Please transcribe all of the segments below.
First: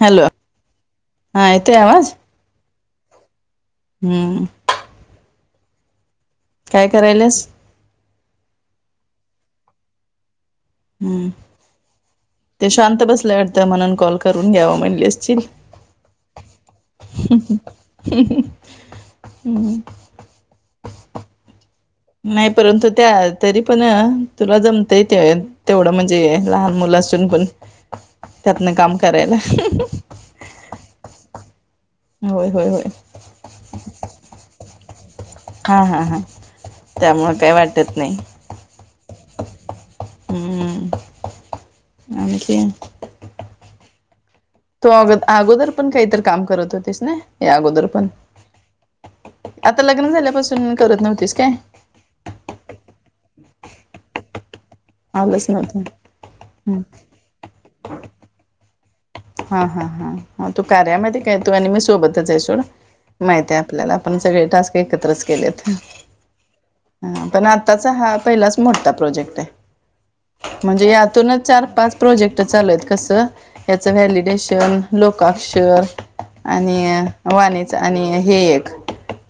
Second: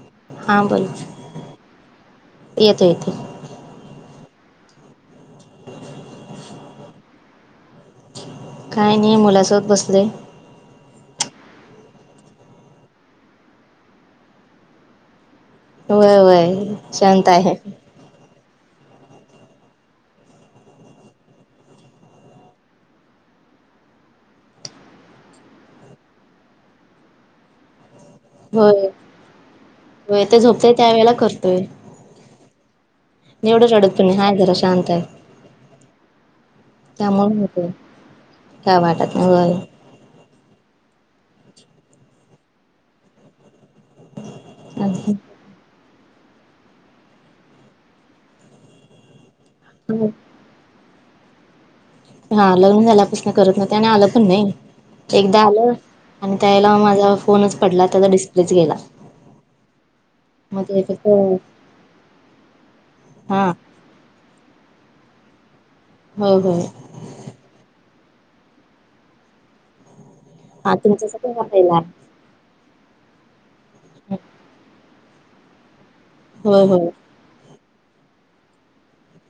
Hello हा बोलचं हा येतोय येतो येत. हूं! [inaudible] काय करायल्यास? काय नही मुलासोबत बसलोय. हूं ते शांत बसल्या वाटतया म्हणून कॉल करून घ्यावा म्हणली असशील. व्हय व्हय शांत आहे. [inaudible] नाही परंतु त्या तरी पण तुला जमतय ते. तेवढं म्हणजे लहान मुलं असून पण, त्यातन काम करायलां. व्हय ते झोपतय त्या वेळेला करतोय. होय होय होय! एवढ रडत पण नाही, आहे जरा शांत आहे. हा हा हा त्यामुळ त्यामुळे काय होतय वाटत नाही. काय वाटत नाही व्हय. हूं! हं! आणखीन. तू अग अगोदर पण काहीतरी काम करत होतीस ना यां अगोदर पण. आता लग्न झाल्यापासून करत नव्हतीस काय. हा लग्न झाल्यापासन करत नव्हते, आणि आलं पण नाही. एकदा आलंच आलं नव्हतं आणि त्यावेळेला माझा फोनच पडला, त्याचा डिस्प्लेच गेला. हा हा हा तू मग ते फक्त कार्यामध्ये काय तू आणि मी सोबतच आहे सोड, हा माहिती आपल्याला. आपण सगळे टास्क एकत्रच केलेत. हो होय. हा पण आताचा हा पहिलाच मोठा प्रोजेक्ट आहे. हा म्हणजे तुमच्याचा यातूनच केव्हा चार पहिला पाच आहे प्रोजेक्ट चालूयेत कसं. चं व्हालिडेशन लोकाक्षर होय आणि होय वाणीच आणि हे एक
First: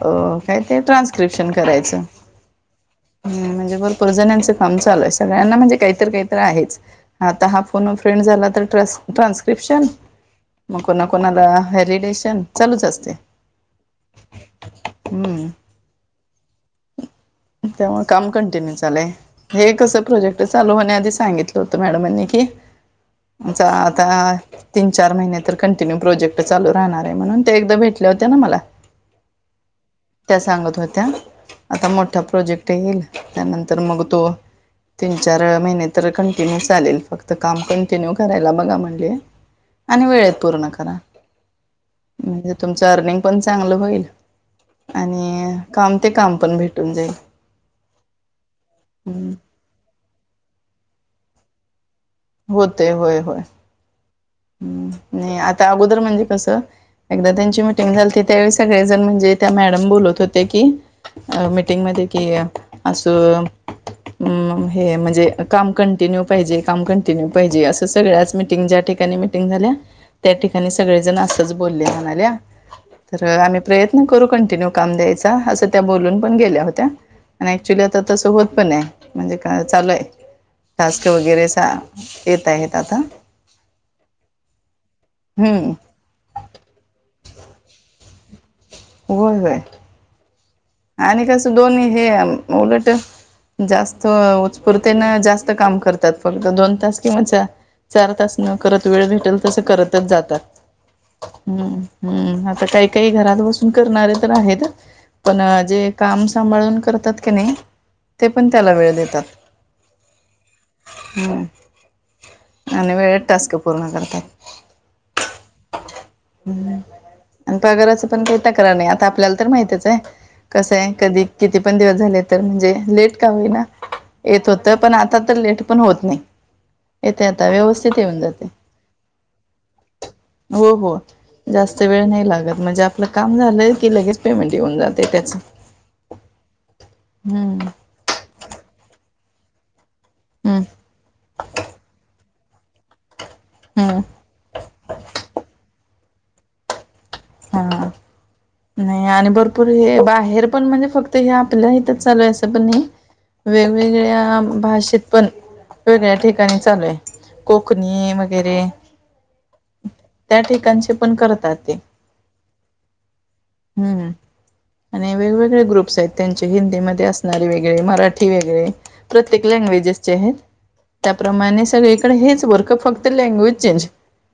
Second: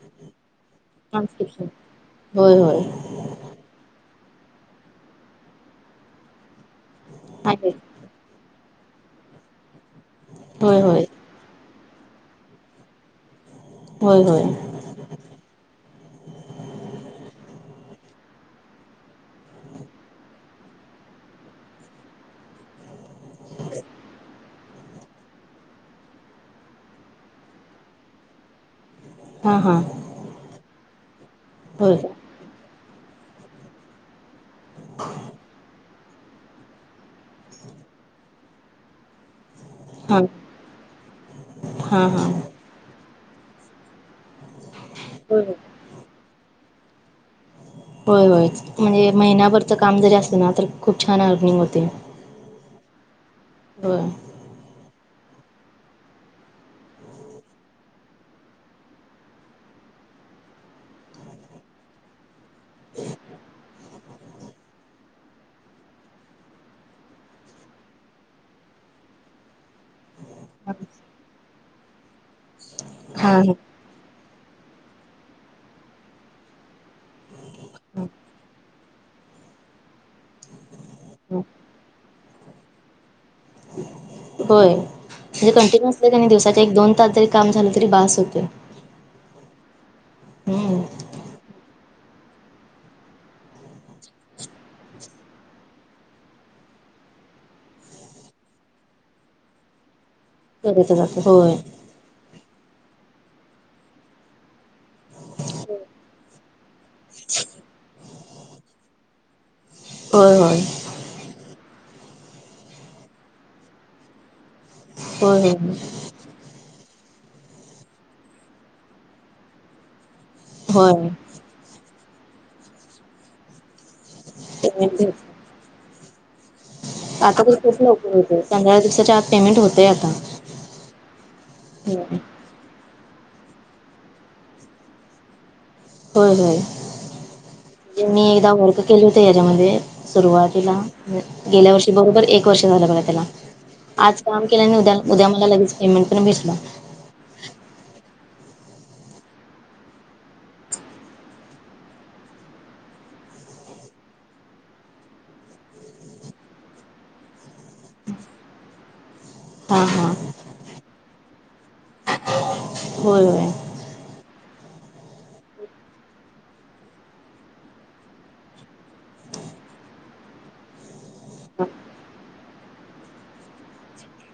अ काय ते ट्रान्स्क्रिपशन ट्रान्स्क्रिप्शन करायचं. होय होय हूं म्हणजे भरपूर जण्याचं काम चालूय, सगळ्यांना म्हणजे काहीतरी, काहीतरी आहेच आता हा आहे फोन ओ फ्रेंड झाला तर ट्रस ट्रान्सन्क्रिपशन मं होय होय कोणा कोणाला हॅरीडेशन चालूच असते. होय होय! हूं! त्यामुळ काम कंटिन्यू चाललंय. हे कसं प्रोजेक्ट चालू होण्या आधी सांगितलं होतं मॅडमांनी की. चा आता. तीन चार महिने तर कंटिन्यू प्रोजेक्ट चालु राहणार आहे म्हणून, ते एकदा भेटल्या होत्यां ना मला. हां हां त्या सांगत होत्या आता होय मोठ् प्रोजेक्ट ईल, त्या नंतर मग तो, तीन चार अं महि तर कंटिन्यू चालेल, फक्त काम कंटिन्यू करायला बघा म्हणले, आणि हां वेळेत पूर्ण करा, हां हां म्हणजे तुमचं अर्निंग पण चांगलं होईल, होय आणि काम ते काम पण भेटून जाईल. होय होय, म्हणजे हम्म, महिना्याभरच काम जरी असलं ना, तर खूप छान अर्निंग होते. होते होय होय. होय. हम्म, नाही आता अगोदर म्हणजे कसं एकदा त्यांची मिीटिंग झालीती त्यावेळी सगळेजण म्हणजे त्या मॅडम बोलत होते की, अ मीटिंगमध्ये कि, असं हे म्हणजे, काम कंटिन्यू पाहिजे, काम कंटिन्यू पाहिजे, असं सगळ्याच मिटिंग ज्या ठिका काणी मिटिंग झाल्या, त्या ठिकाणी सगळे जण असच बोलले म्हणाल्या, तर हां आम्ही हां प्रय करू कंटिन्यू काम द्यायचा, असं त्या बोलून पण गेल्या होत्या. आणि ऍक्च्युली आता तस होत पण आहे, म्हणजे चालू आहे, टास्क वगैरे येत आहेेत आता होय, म्हणजे हम्म कंटिन्यु असलं के नै दिवसाचे एक दोन तास जरी काम झालं तरी बास होतेय. होय होय. आणि कसं दोन्ही हे, उलट जास्त उत्पुरतेन जास्त काम करतात, फक्त दोन तास किंवा चार चार तास नं करत वेळ भेटेल तसं करतच जातात. करत जातात, होय. हम्म हम्म, आता काही काही घरात बसून करणारे तर आहेत पण जे काम सांभाळून करतात की नाही, ते पण त्याला वेळ देतात. होय होय. हम्म, आणि वेळेत टास्क पूर्ण करतात. होय होय. आणि पगारचं पण काही तक्रार नाही, आता आपल्याला तर माहितच हाय. कसं हाय होय कधी? किती पण दिवस झाले तर म्हणजे, लेट का होईना येत होतं, पेमेंट पण भेट आता तर लेट पण होत नाही. येतय आता, तर खूप व्यवस्थित लवकर येऊन होते जातय, पंधरा दिवसाच्या आत पेमेंट होतंय आता हो हो. जास्त वेळ नाही लागत, म्हणजे आपलं काम झालं की लगेच पेमेंट येऊन जातय त्याचं. होय होय, हम्म मी एकदा वर्क केले होते हच्यामधेऽ हम्म सुरुवातीला, गेल्या वर्षी, बरोबर एक वर्ष झालं बघा त्याला हम्म आज काम केल्याने उद्या उद्या मला लगेच पेमेंट पण भेटला हां, नाही, आणि भरपूर हे बाहेर पण म्हणजे फक्त हे आपल्या इथच चालूय आसं पण नाहीऽ वेगवेगळ्या भाषेत पण वेगळ्या ठिकाणी चालूय, कोकणी वगैरेऽ हा हा. त्या ठिकाणचे पण करतात ते. होय होय. हम्म. आणि वेगवेगळे ग्रुप्स आहेत त्यांचे, हिंदीमध्ये असणारे वेगळे, मराठी वेगळे, प्रत्येक लँग्वेजेसचे हायत. त्याप्रमाणे सगळीकडे हेच वर्क, फक्त लँग्वेज चेंज.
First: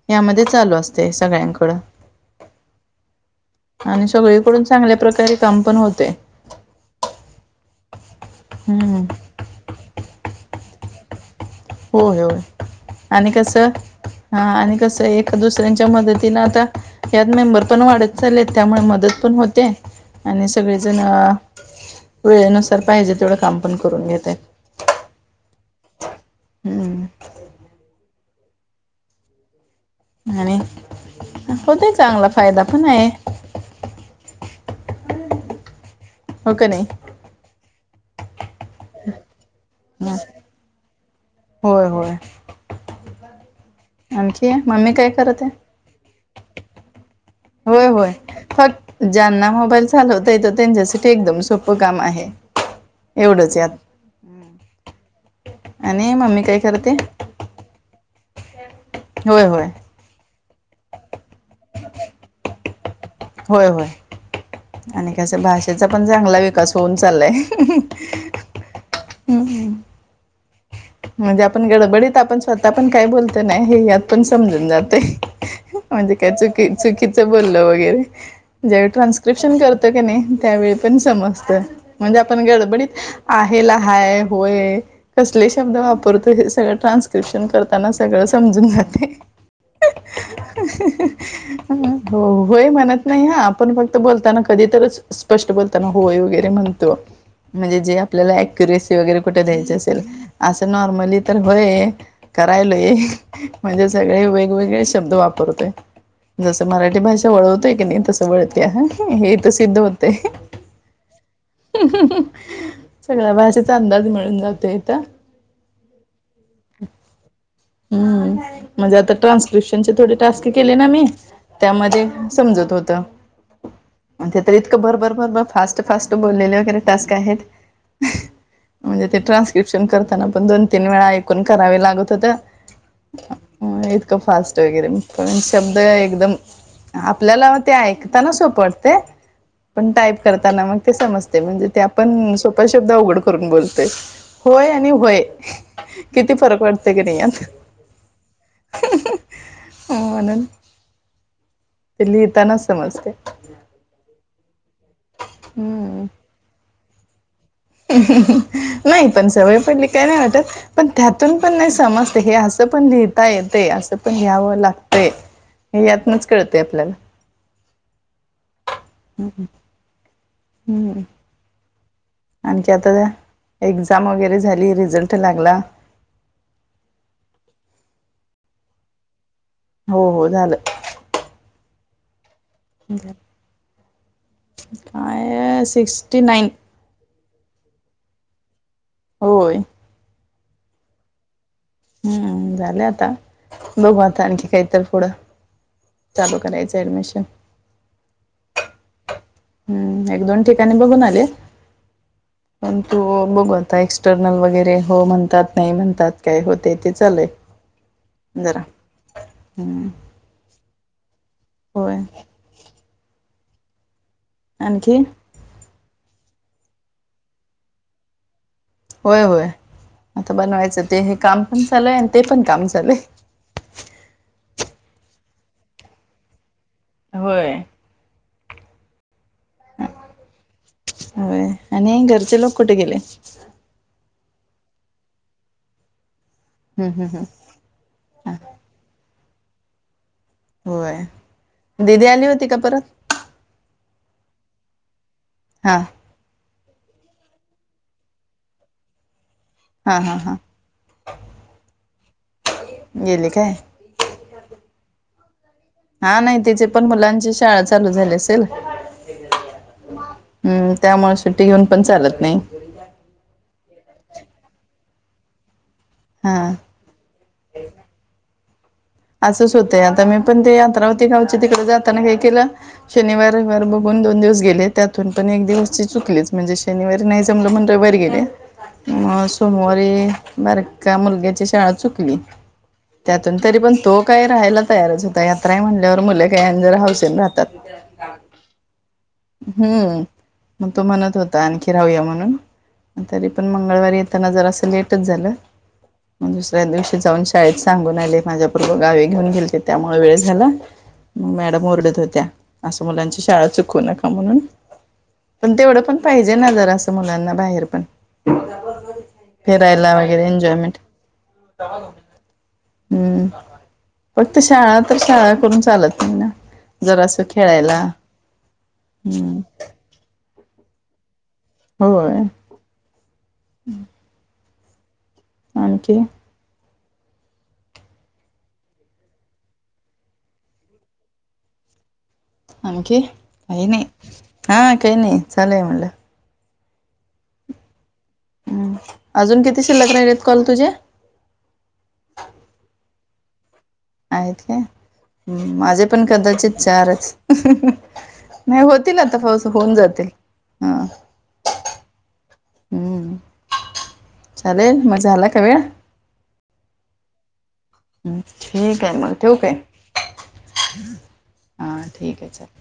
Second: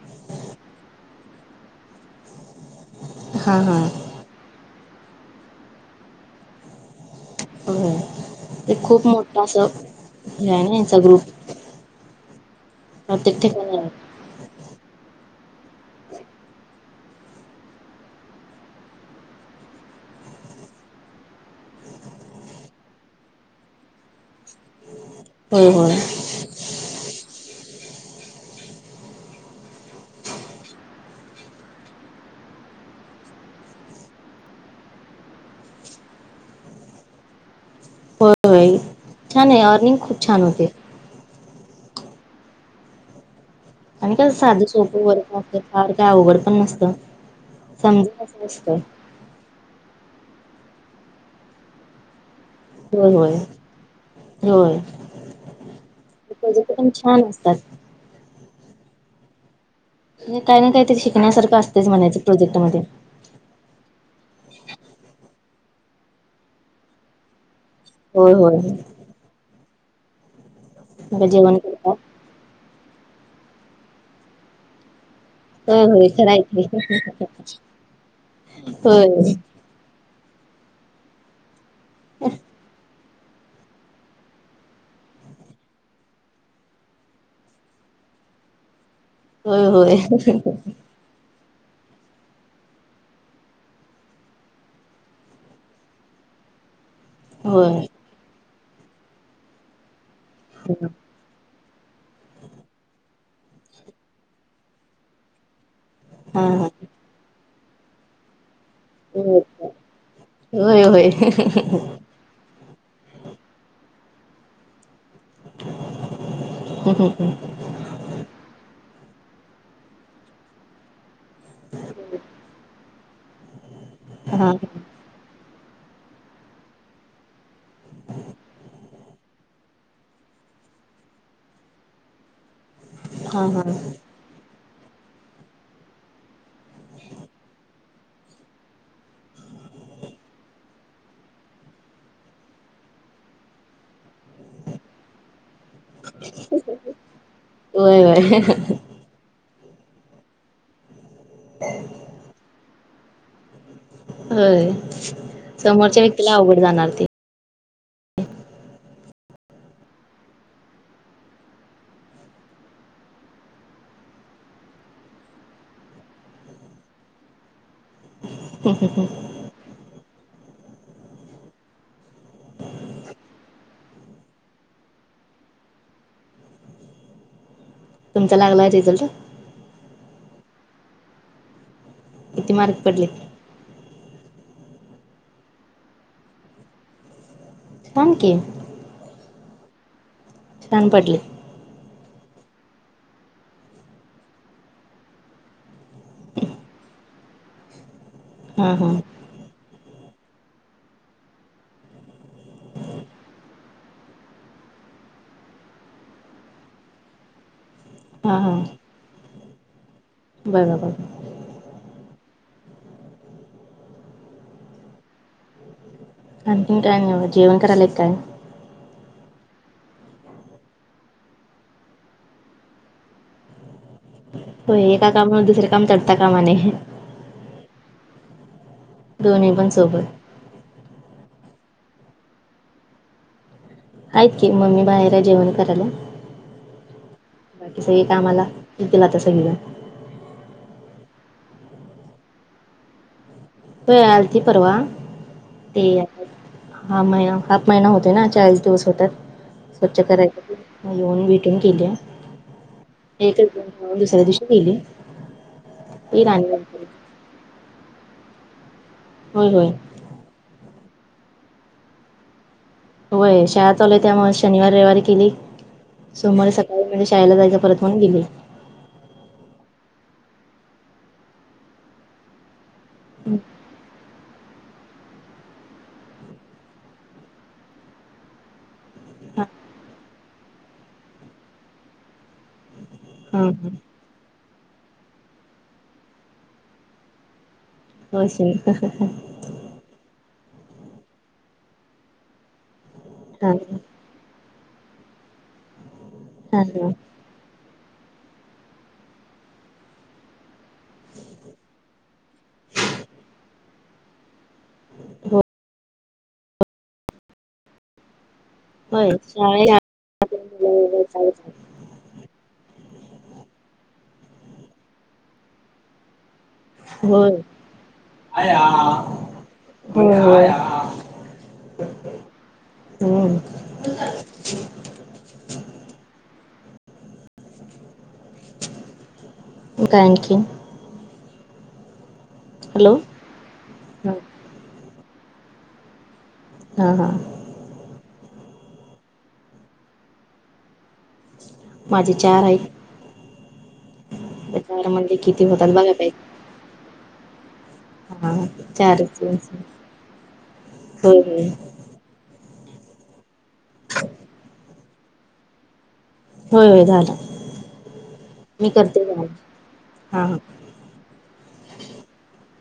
यामध्ये चालू असतय सगळ्यांकडं. हा हा आणि सगळीकडून चांगल्या प्रकारे काम पण होतय. होय ते खूप मोठं असं, हे आहे ना यांचा ग्रुप. होय होय, आणि प्रत्येक कसंऽ ठिकाणी आहे हा, आणि कसं आहे, एका दुसऱ्यांच्या मदतीनं आता यात मेंबर पण वाढत चालले आहेत, त्यामुळे मदतऽ पण होते, आणि सगळेजणं वेळेनुसार पाहिजे तेवढं काम पण करून घेत्यात. होय होय. हम्म, आणि, होतय चांगला फायदा पण आहे. हो का नाही. होय होय छान आहे, अर्निंग ह खूप छान होते. होय होय. आणि काय आणखी साधं मम्मी सोपं काय वर्क करत आहे आसतय, फार काय आवगड पण नसत. होय होय, फक्त ज्यांना मोबाईल चालवता येतो त्यांच्यासाठी एकदम सोपं काम आहे. होय होय, एवढंच यात होय, आणि मम्मी काय प्रोजेक्ट पण करते छान असतात. होय होय. काय ना काय तर शिकण्यासारखं असतेच म्हणायचे, प्रोजेक्ट मध्ये. होय होय, आणि कसं, भाषेचा पण चांगला विकास होऊन चाललाय. होय होय. हहह मग म्हणजे जेवण आपण करतात गडबडीत आपण स्वतः पण काय बोलतो नाही हे यातुन पण समजून जातय. होय होय म्हणजे काय, खरं आहे चुकी चुकीचं की. बोललं वगैरे, ज्यावेळी होय ट्रान्स्क्रिप्शन करतऽ की नाही त्यावेळी पण समजतय, म्हणजे आपण गडबडीतऽ आहे ला हाय, होय कसलेश शब्द वापरतो हे सगळ ट्रांस्क्रिप्शन करताना सगळं समजून जातय. होय [unintelligible] ह हो होय म्हणत नाही हा, आपण फक्त बोलताना कधी तरचऽ स्पष्ट बोलताना होय वगैरे म्हणतो. होय म्हणजे होय. जे आपल्याला अ्युरेसी वगैरे कुठे द्यायच असेल, असं नॉर्मलीऽ तर होय, करायलोय म्हणजे सगळे वेगवेगळे शब्द वापरतोय. हा जसं हा मराठी भाषा वळवतोय की नाही तसं वळते ह हेे इथं सिद्ध होय होतय होय. अ सगळ्या भाषेचा अंदाज मिळून जातो इत ह ह ह हम्म म्हणजे आता ट्रान्स्क्रिप्शन चे थोडे टास्क केले ना मी त्यामध्ये समजत होत अन ते हा तर इतकं भरभर भरभर फास्ट फास्ट बोललेले वगैरे टास्क आहेत ह म्हणजे ते ट्रान्स स्किपन्शन करताना पण दोन तीन वेळा ऐकून करावे लागत होतं. हा हा. अ इतकं फास्ट वगैरे पण, शब्द एकदम आपल्याला ते ऐकऽ तान सोपं वाटतय. पण टाईप करताना मग ते समजतय म्हणजे ते आपण सोपे शब्द अवघड करून बोलतोय होय आणि व्हय किती फरक वाटत कि नाय यात होय वय म्हणून [unintelligible] ते लिहिताना समजतय. होय, समोरच्या हम्म. व्यक्तीला अवघड जाणार ते. ह ह ह व्हय पण सवय पडली काय नाय वाटत. पण त्यातून पण नाही समजते. हे असं पण लिहिता येतय, असं पण लिहावं लागतय. यातनच कळतय आपल्याला. ह ह ह. हम्म मं. आणखी आता त्या एक्झाम वगैरे झाली रिझल्ट लागला. तुमचा लागलाय रिझल्ट? हो, हो झालं. किती मार्क? पडले? काय सिक्स्टी नाईन. थांब कि. होय. छान पडलेत. हम्म झालंय आता, बघू आता आणखी काही तर पुढं. चालू करायचं ऍडमिशन. ह. ह. हम्म एक- दोन ठिकाणी बघून आले. पण तो बघू आता, एक्सटर्नल वगैरे हो म्हणतात नाही म्हणतात काय होतय ते चालय. हा हा. जरा, हम्म. बघा, बघा. होय. आणखीन? आणखीन काय नव्ह जेवण कराले कि काय? होय, होय आता बनवायचं ते हे काम पण चालूय आणि ते पण काम चालूय. होय एका कामावर दुसरे काम तटता कामा नये. होय. दोनी पण सोबत. होय आणि घरचे लोक कुठे गेलेत? आहेत की, मम्मी बाहेर हाय जेवण करालीया. ह ह ह. बाकी सगळे कामाला, येतील आता सगळीजण. होय, दीदी आली होती का परत? होय आलती परवा, हा ती हा महिना, हाफ महिना होतोय ना, चाळीस दिवस होतात. हा स्वच्छ हा हा करायच, म येऊन भेटून गेलीया. गेली एकच काय दिवस? दुसऱ्या दिवशी गेली. हा येईल नाही आणि तिची नंतर पण मुलांची शाळा चालू झाली असेल. होय होय. हम्म, त्यामुळे सुट्टी घेऊन पण चालत नाही. होय शाळा चालूय त्यामुळे शनिवार, रविवारी केली सोमवारी हा. सका हो म्हणे शाळेला जायचा परत म्हणून गेली. असंच होतंय, आता मी पण ते यात्रा होती ना आमची तिकडे जाताना काय केलं शनिवार, हा रविवार बघून दोन दिवस गेले त्यातून पण एक दिवस ची चुकलेच म्हणजे शनिवारी नाहीचं जमलं म्हणून रविवारी गेले मग सोमवारी बारक्या मुलग्याची शाळा चुकली. त्यातून हा तरी हा. पण तो काय राहायला तयारच होता यात्राय म्हणल्यावर मुलं काय आणि जरा हाऊसेनं राहतात. हावशीनं. हम्म मग तो म्हणत होता आणखी राहूया म्हणून तरी पण हा मंगळवारी येत ताना जरा लेटच झाला मग हा दुसऱ्या हा. दिवशी जाऊन शा शाळेत सांगून आले माझ्या बरोबर गावी घेऊन गेलते त्यामुळे वेळ झाला. मग मॅडम ओरडत होत्या असं मुलांच्या शाळा चुकू नका. म्हणून हो पण तेवढं पण पाहिजे ना जरासं मुलांना बाहेर पण. होय शाळे फिरायला वगैरे एन्जॉयमेंट. हम्म फक्त शाळा तर शाळा करून चालत नाही ना. जरासं होय. खेळायला [inaudible] हम्म. होय होय. हम्म आणखी मग काय आणखी? हॅलो आणखी काही नाही हा हा काही नाही चालूय म्हणलं. हा हा. हम्म अजून किती शिल्लक राहिलेत कॉल तुझे? माझे चार आहेत. आहेत काय चार म्हणले किती हम्म होतात माझे बघा पण ताई कदाचित चारच. हा नाही होतील आता पाहूसं होऊन जातील. हा हम्म हम्म. हम्म चालेल मग झाला का वेळ? होय होय झाला. ठीक हाय मग ठेवू काय हा हा. हा ठीक आहे चाले